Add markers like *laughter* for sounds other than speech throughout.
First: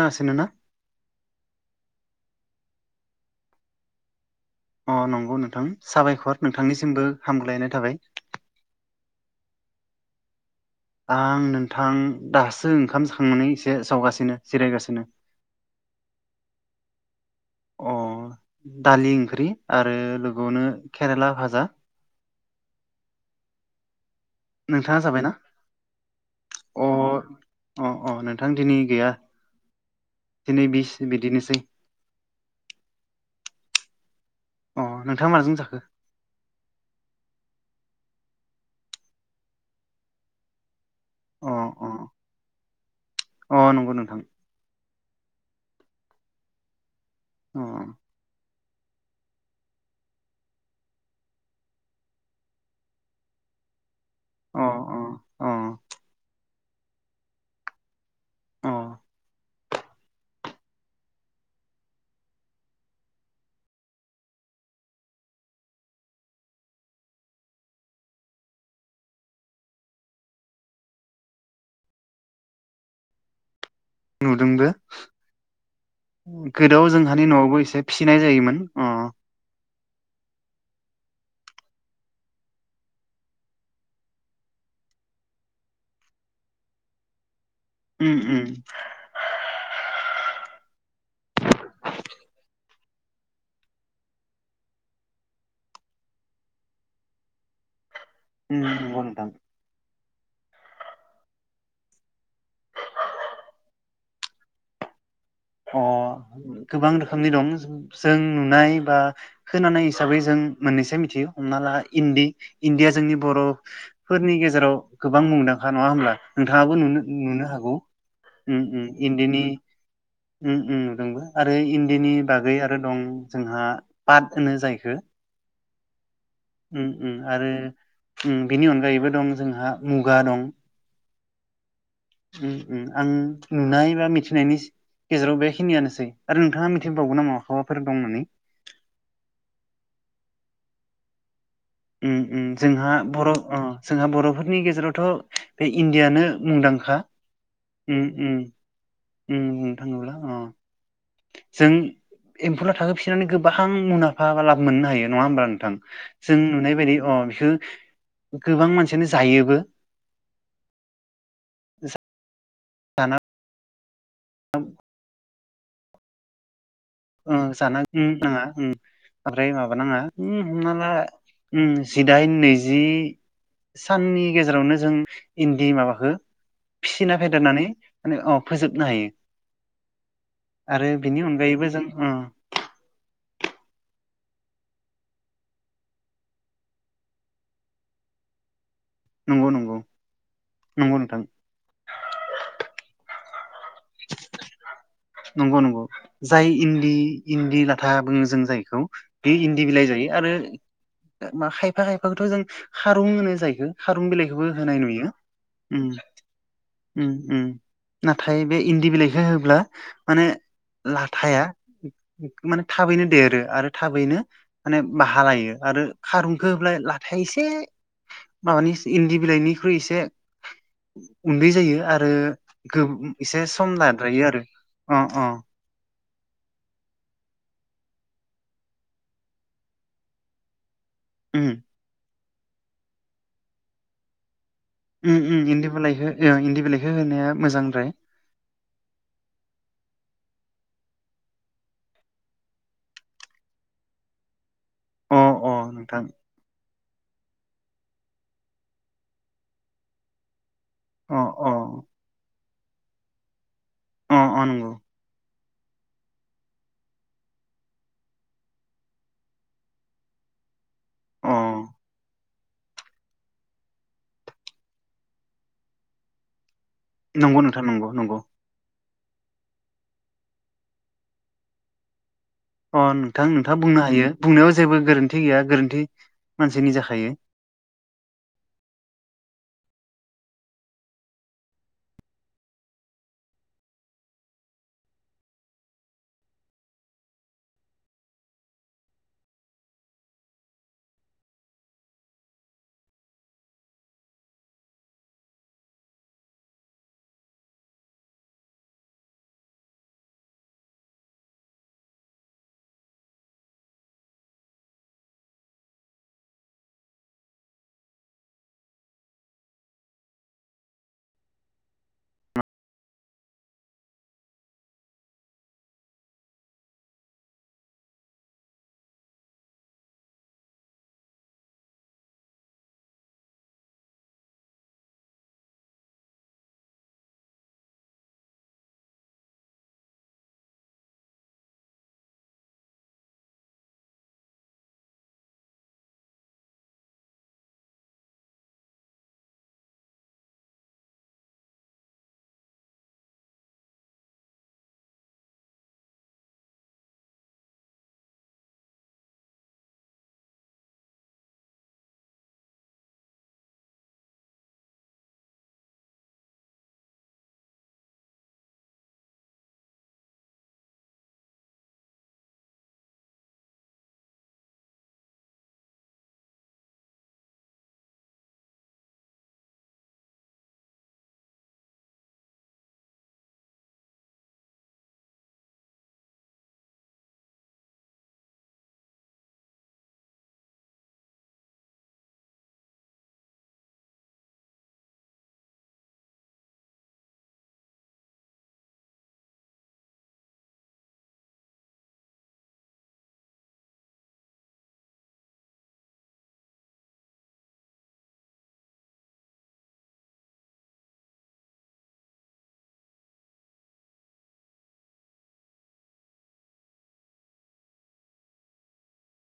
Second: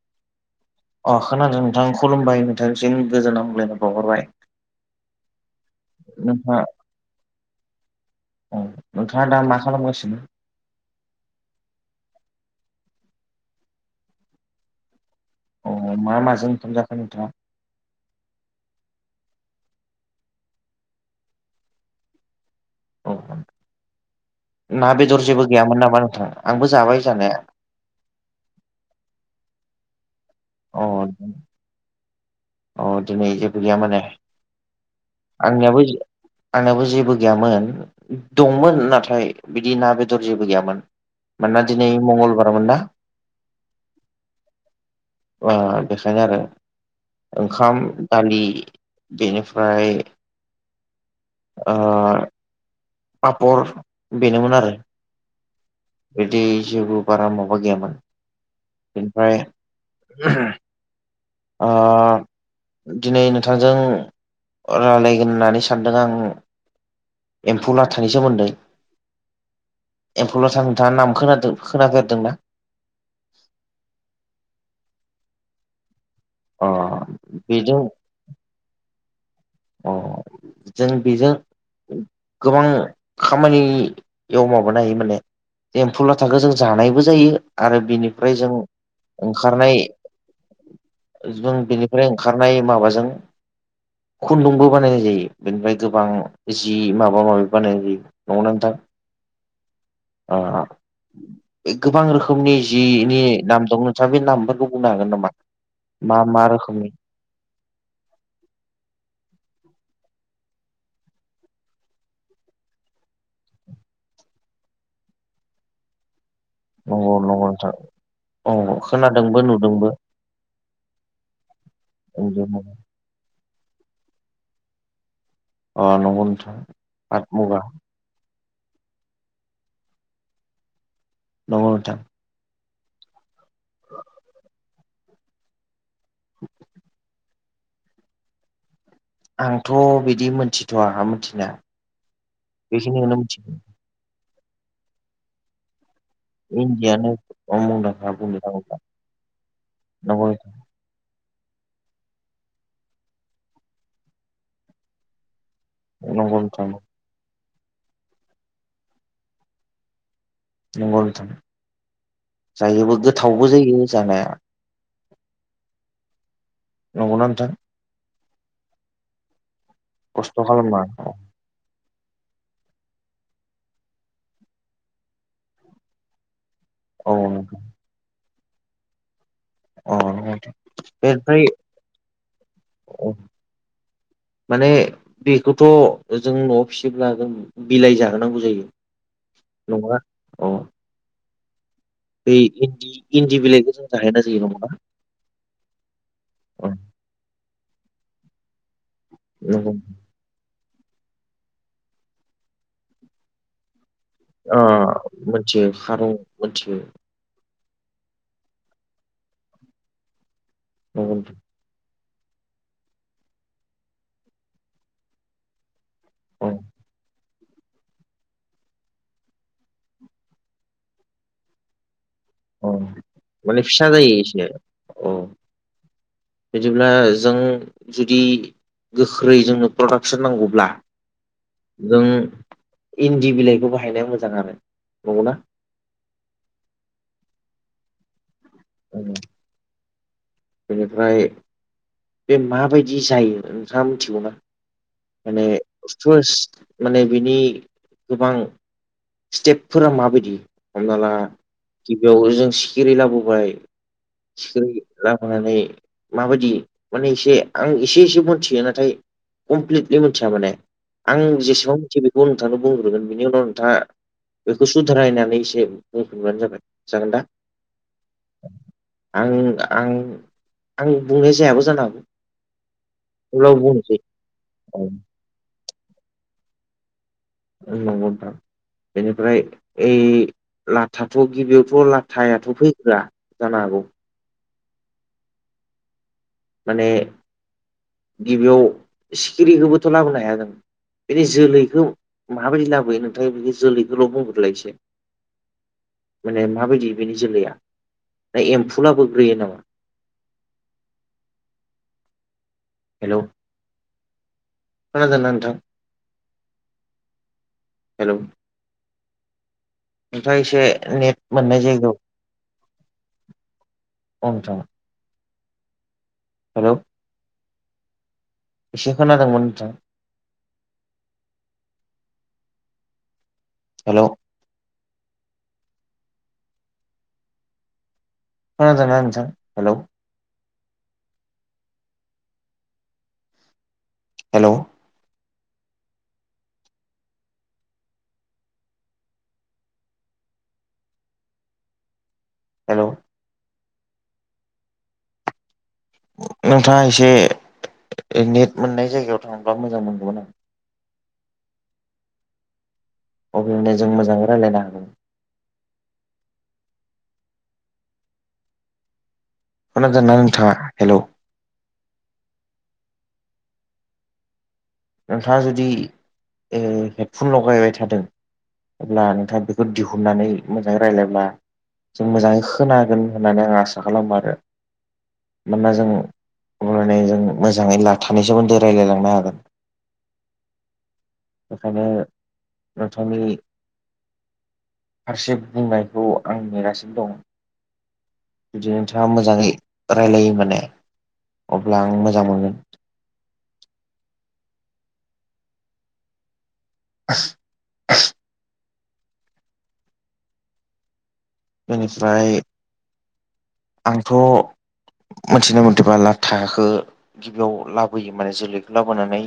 नाङासै नो ना अ खोनादों नोंथां खुलुमबाय नोंथांसिम गोजोन हमलायनाय बावहरबाय अ नंगौ नोंथां साबायख'र नोंथाङा नोंथांनिसिमबो हामग्लायनाय थाबाय औ नोंथाङा दा मा खालामगासिनो आं नोंथां दासो ओंखाम जाखांनानै एसे जावगासिनो जिरायगासिनो अ मा माजों ओंखाम जाखो नोंथां अ दालि ओंख्रि आरो लोगोआवनो केरेला भाजा औ ना नोंथाङा बेदर जाबायना जेबो गैयामोन नामा नोंथां आंबो अ जाबाय जानाया अ अ नोंथां दिनै गैया दिनै अ बिस बिदिनोसै अ दिनै जेबो गैया माने अ नोंथाङा माजों जाखो आंनियाबो इदिनो आंनाबो जेबो गैयामोन दंमोन नाथाय बिदि ना बेदर जेबो गैयामोन अ मोनोना दिनै अ मंगलबार मोन ना अ नंगौ नोंथां बा बेखायनो आरो अ ओंखाम दालि बेनिफ्राय ओ पापर बेनोमोन अ आरो अ अ बिदि जेबो बारा माबा गैयामोन अ बेनिफ्राय आ दिनै नोंथांजों रायलायगोन होननानै सानदों आं एम्फौ लाथानि सोमोन्दै एम्फौ लाथा नोंथाङा नाम खोनादों खोनागोरदों ना नुदोंबो अ गोदोआव जोंहानि न'आवबो बेजों एसे फि खिनाय जायोमोन अ अ जों बेजों गोबां खामानियाव माबानो हायो माने एम्फु लाथाखो जों जानायबो जायो आरो उम बिनिफ्राय उम जों ओंखारनाय जों बेनिफ्राय ओंखारनाय माबाजों खुन्दुंबो बानायनाय जायो बेनिफ्राय गोबां जि माबा माबि बानायनाय दं ना उम नोंथां नंगौ नोंथां ओ गोबां रोखोमनि जिनि नाम दं नोंथाङा बे नामफोरखौ बुंनो हागोन नामा अ मा मा गोबां रोखोमनि दं जों नुनाय बा होनानै हिसाबै जों मोननैसो मिथियो हमना ला इन्दि इन्दिया जोंनि बर' फोरनि गेजेराव गोबां मुंदांखा नङा होमब्ला? नोंथाङाबो नंगौ नंगौ नुनो नोंथां हागौ औ खोनादोंबो इन्दिनि नुदोंबो नुदोंबो आरो इन्दिनि बागै अ आरो दं जोंहा पाट होनो जायखो अ नंगौ नोंथां। पाट मुगा आरो बिनि अनगायैबो दं जोंहा मुगा दं। औ नोंथां। आं नुनाय बा मिथिनायनि गेजेराव बेखिनियानोसै आरो नोंथाङा मिथिबावगोन नामा? मााबाफोर दं होननानै। आंथ' बिदि मोनथिथ' आंहा मोनथिनाया। उम उम जोंहा बर' अ जोंहा बर'फोरनि गेजेरावथ' बे इन्दियानो मुंदांखा इन्दियानो उम मुंदांखा बुंनो उम थाङोब्ला उम नोंथां नंगौ अ। जों एम्फौला थाखोफिनानै गोबां मुलाम्फा बा लाब मोननो हायो नङा होमब्ला नोंथां? जों नंगौ नोंथां नुनाय बायदि अ बिखौ गोबां मानसियानो जायोबो नंगौ नोंथां जायोबो गोथावबो जायो जानाया। नंगौना ओ नोंथां जाना उम नाङा उम ओमफ्राय माबा नाङा उम खस्थ' हमना ला खालामनाङा उम जिदाइन नैजि साननि गेजेरावनो जों इन्दि माबाखो औ औ फिसिना फेदेरनानै माने फोजोबनो हायो। आरो बेनि अनगायैबो जों अ अ। *unintelligible* माने बेखौथ' जों न'आव फिसिब्ला जों बिलाइ जाहोनांगौ जायो। नंगौ नंगौ नङा नंगौ नोंथां। बै इन्दि इन्दि बिलाइखौ जों जाहैना जायो नङा? *unintelligible* नंगौ नंगौ जाय अ इन्दि इन्दि लाथा बुङो जों जायखौ बे इन्दि नंगौ बिलाइ जायो आरो मा खायफा खायफाखौथ' जों खारुं होनो जायोखो खारुं बिलाइ बो अ होनाय नुयो मोनथियो उम खारं मोनथियो उम उम। नाथाय बे इन्दि बिलाइखौ होब्ला माने नंगौ नोंथां लाथाया माने थाबैनो देरो आरो थाबैनो माने बाहालायो आरो औ खारुनखोब्लाय लाथाय एसे माबानि इन्दि बिलाइनिख्रुइ एसे उन्दै जायो आरो औ एसे माने सम फिसा जायो लाद्रायो आरो एसे अ औ अ। बिदिब्ला जों जुदि गोख्रै जोंनो प्रडाकसन नांगौब्ला उम जों इन्दि बिलाइखौ बाहायनाया मोजाङानो उम उम इन्दि बिलाइखो इन्दि बिलाइखौ होनाया मोजांद्राय। औ। बेनिफ्राय बे माबायदि जायो नोंथाङा मिथिगौना? अ माने अ नोंथां *unintelligible* माने बिनि गोबां स्टेपफोरा माबायदि हमना ला अ अ गिबियावनो जों सिखिरि लाबोबाय अ अ सिखिरि नंगौ लाबोनानै माबायदि माने एसे आं एसे एसे मिथियो नाथाय। कमप्लिटलि मिथिया माने आं अ जेसेबां मिथिगो बेखौ नोंथांनो बुंग्रोगोन बिनि उनाव नोंथाङा बेखौ सुदारायनानै एसे बुंफिनबानो जाबाय। जागोन दा नंगौ नोंथां नंगौ नंगौ। आं आं आं बुंनाय जायाबो जानो हागौ। अ नोंथां नोंथाङा अब्लाबो बुंनो बुंनोसै हायो बुंनायाव औ जेबो गोरोन्थि गैया गोरोन्थि मानसिनि जाखायो। होननगौ नोंथां बेनिफ्राय ओ लाथाथ' गिबियावथ' लाथायाथ' फैग्रा जानो हागौ। माने गिबियाव सिखिरिखौबोथ' लाबोनो हाया जों बिदि जोलैखौ माबायदि लाबोयो नोंथां बे जोलैखौल' बुंग्रोलाय इसे माने माबायदि बेनि जोलैया ना एम्फुलाबो ग्रोयो नामा? हेलौ खादोंना नोंथां हेलौ नोंथा एसे नेट मोननाय जायगायाव अ नोंथां हेलौ एसे खोनादोंमोन नोंथाङा हेलौ खोनादों ना नोंथां हेलौ हेलौ हेलौ नोंथाङा एसे नेट मोननाय जायगायाव थांबा मोजां मोनगौमोन। आं अब्लाे माने जों मोजाङै रायज्लायनो हागोन। खोनादों ना नोंथाङा हेलौ नोंथाङा जुदि हेडफन लगायबाय थादों। अब्ला नोंथाङा बेखौ दिहुननानै मोजाङै रायज्लायब्ला जों मोजाङै खोनागोन होननानै आं आसा खालामो आरो। मानोना जों अलायनायजों मोजाङै लाथस रायजलायलांनो हागोन। बेखायनो नोंथांनि फारसे बुंनायखौ आं नेगासिनो दं। बिदि नोंथाङा मोजाङै रायलायो माने अब्ला आं मोजां मोनगोन। आ *unintelligible* बेनिफ्राय आंथ' मोनथिना मोनथिबा लाथाखौ गिबियाव लाबोयो माने जोलैखौ लाबोनानै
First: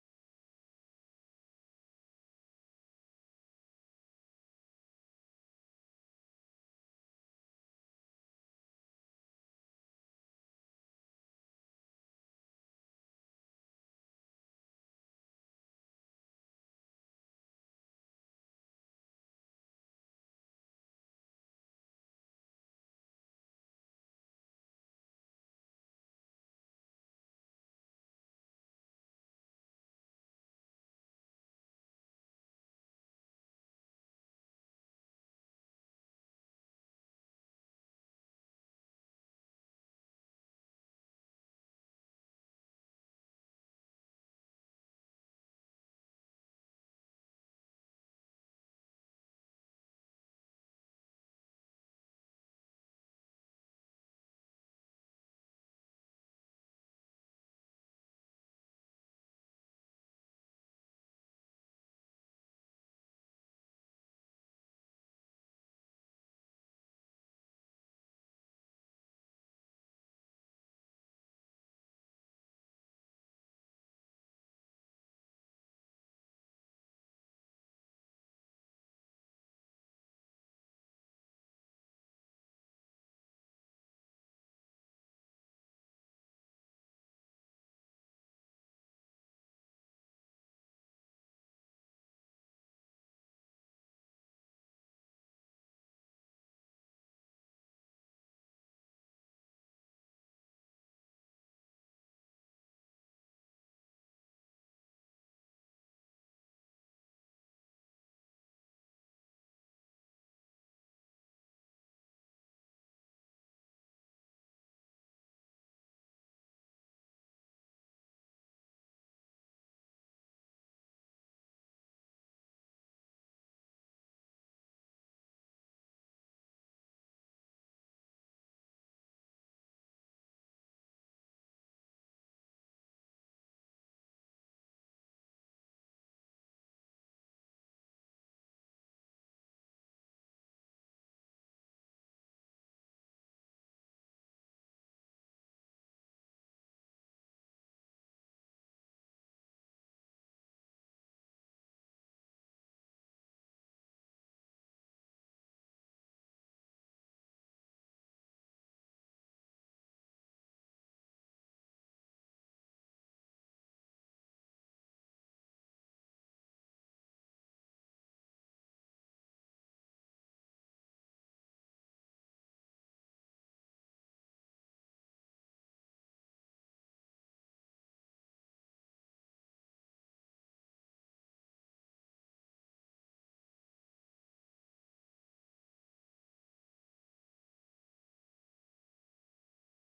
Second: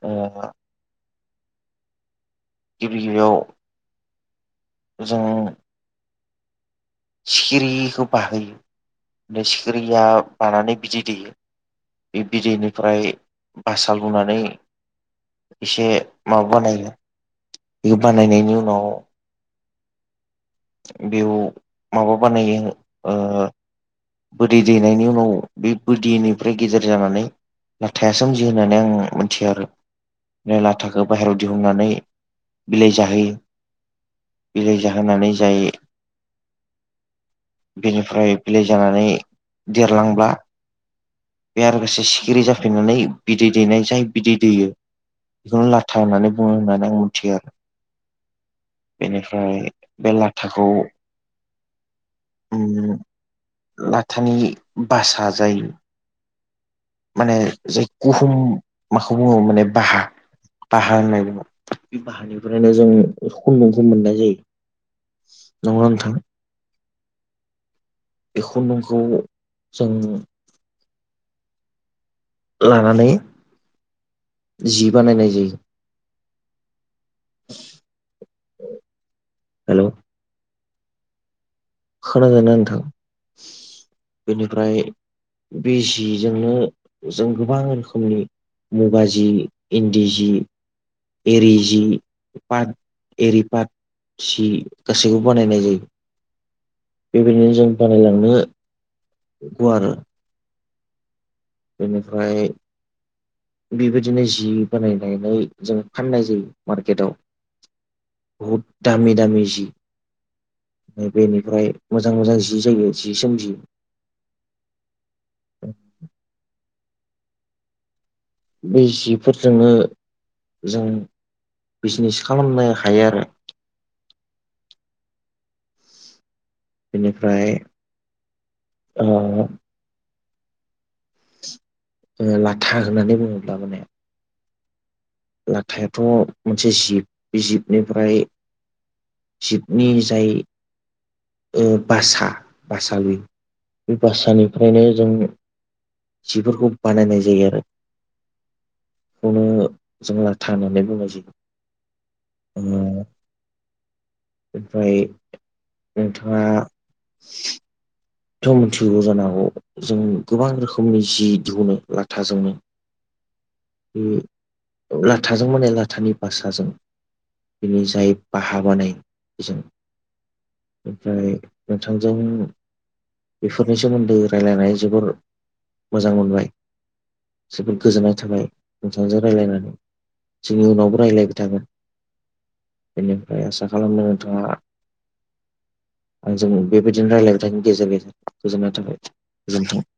ओ गिबि गिबियाव जों सिखिरिखौ बाहोयो सिखिरिया बानानै बिदै दैयो। बे बिदैनिफ्राय बासा लुनानै एसे माबा बानायो बेखौ बानायनायनि उनाव बेयाव माबा बानायो ओ बिदै दैनायनि उनाव बे बिदैनिफ्राय गेदेर जानानै लाथाया सोमजियो होननानै आं मिथियो आरो। फ्राय लाथाखौ बाहेरायाव दिहुननानै बिलाइ जाहोयो। बिलाइ जाहोनानै जायो बेनिफ्राय बिलाइ जानानै देरलांब्ला बे आरो गासे सिखिरि जाफैनानै बिदै दैनाय जाय बिदै दैयो। बेखौनो लाथा होननानै बुङो होननानै आं मिथियो आरो बेनिफ्राय बे लाथाखौ ओम लाथानि बासा जायो। माने जाय गुहुम माखौ बुङो माने बाहा बाहा होननाय दङ बे बाहानिफ्रायनो जों खुनदुंखौ मोननाय जायो। नंगौ नोंथां बे खुनदुंखौ जों लानानै जि बानायनाय जायो। हेलौ खोनादोंना नोंथां बेनिफ्राय बि जिजोंनो जों गोबां रोखोमनि मुगा जि इन्दि जि एरि जि पट एरि पाद सि गासैखौबो बानायनाय जायो। बेबायदिनो जों बानायलांनांगौ आरो बेनिफ्राय बेबायदिनो जि बानायनानै जोंङो फाननाय जायो मार्केटाव बहुत दामि दामि जि बेनिफ्राय मोजां मोजां जि जायो जि सोमजियो बे जिफोरजोंनो जों बिजनेस खालामनो हायो आरो बेनिफ्राय ओ ओ लाथा होननानै बुङोब्ला माने लाथायाथ' मोनसे जिब बे जिबनिफ्राय सिबनि जाय ओ बासा बासा बि बासानिफ्रायनो जों जिफोरखौ बानायनाय जायो आरो बेखौनो जों लाथा होननानै बुंनाय जायो ओमफ्राय नोंथाङा खौ मोनथियो जानो हागौ जों गोबां रोखोमनि जि दिहुनो लाथाजोंनो बे लाथाजों माने लाथानि बासाजों बिनि जाय बाहा *unintelligible* ओमफ्राय नोंथांजों बेफोरनि सोमोन्दै रायलायनानै जोबोर मोजां मोनबाय जोबोद गोजोननाय थाबाय नोंथांजों रायज्लायनानै जोंनि उनावबो रायज्लायबाय थाङो बेनिफ्राय आसा खालामदों नोंथाङा आंजों बेबायदिनो रायलायनायनि गेजेर गेजेर गोजोननाय थाबाय गोजोनथों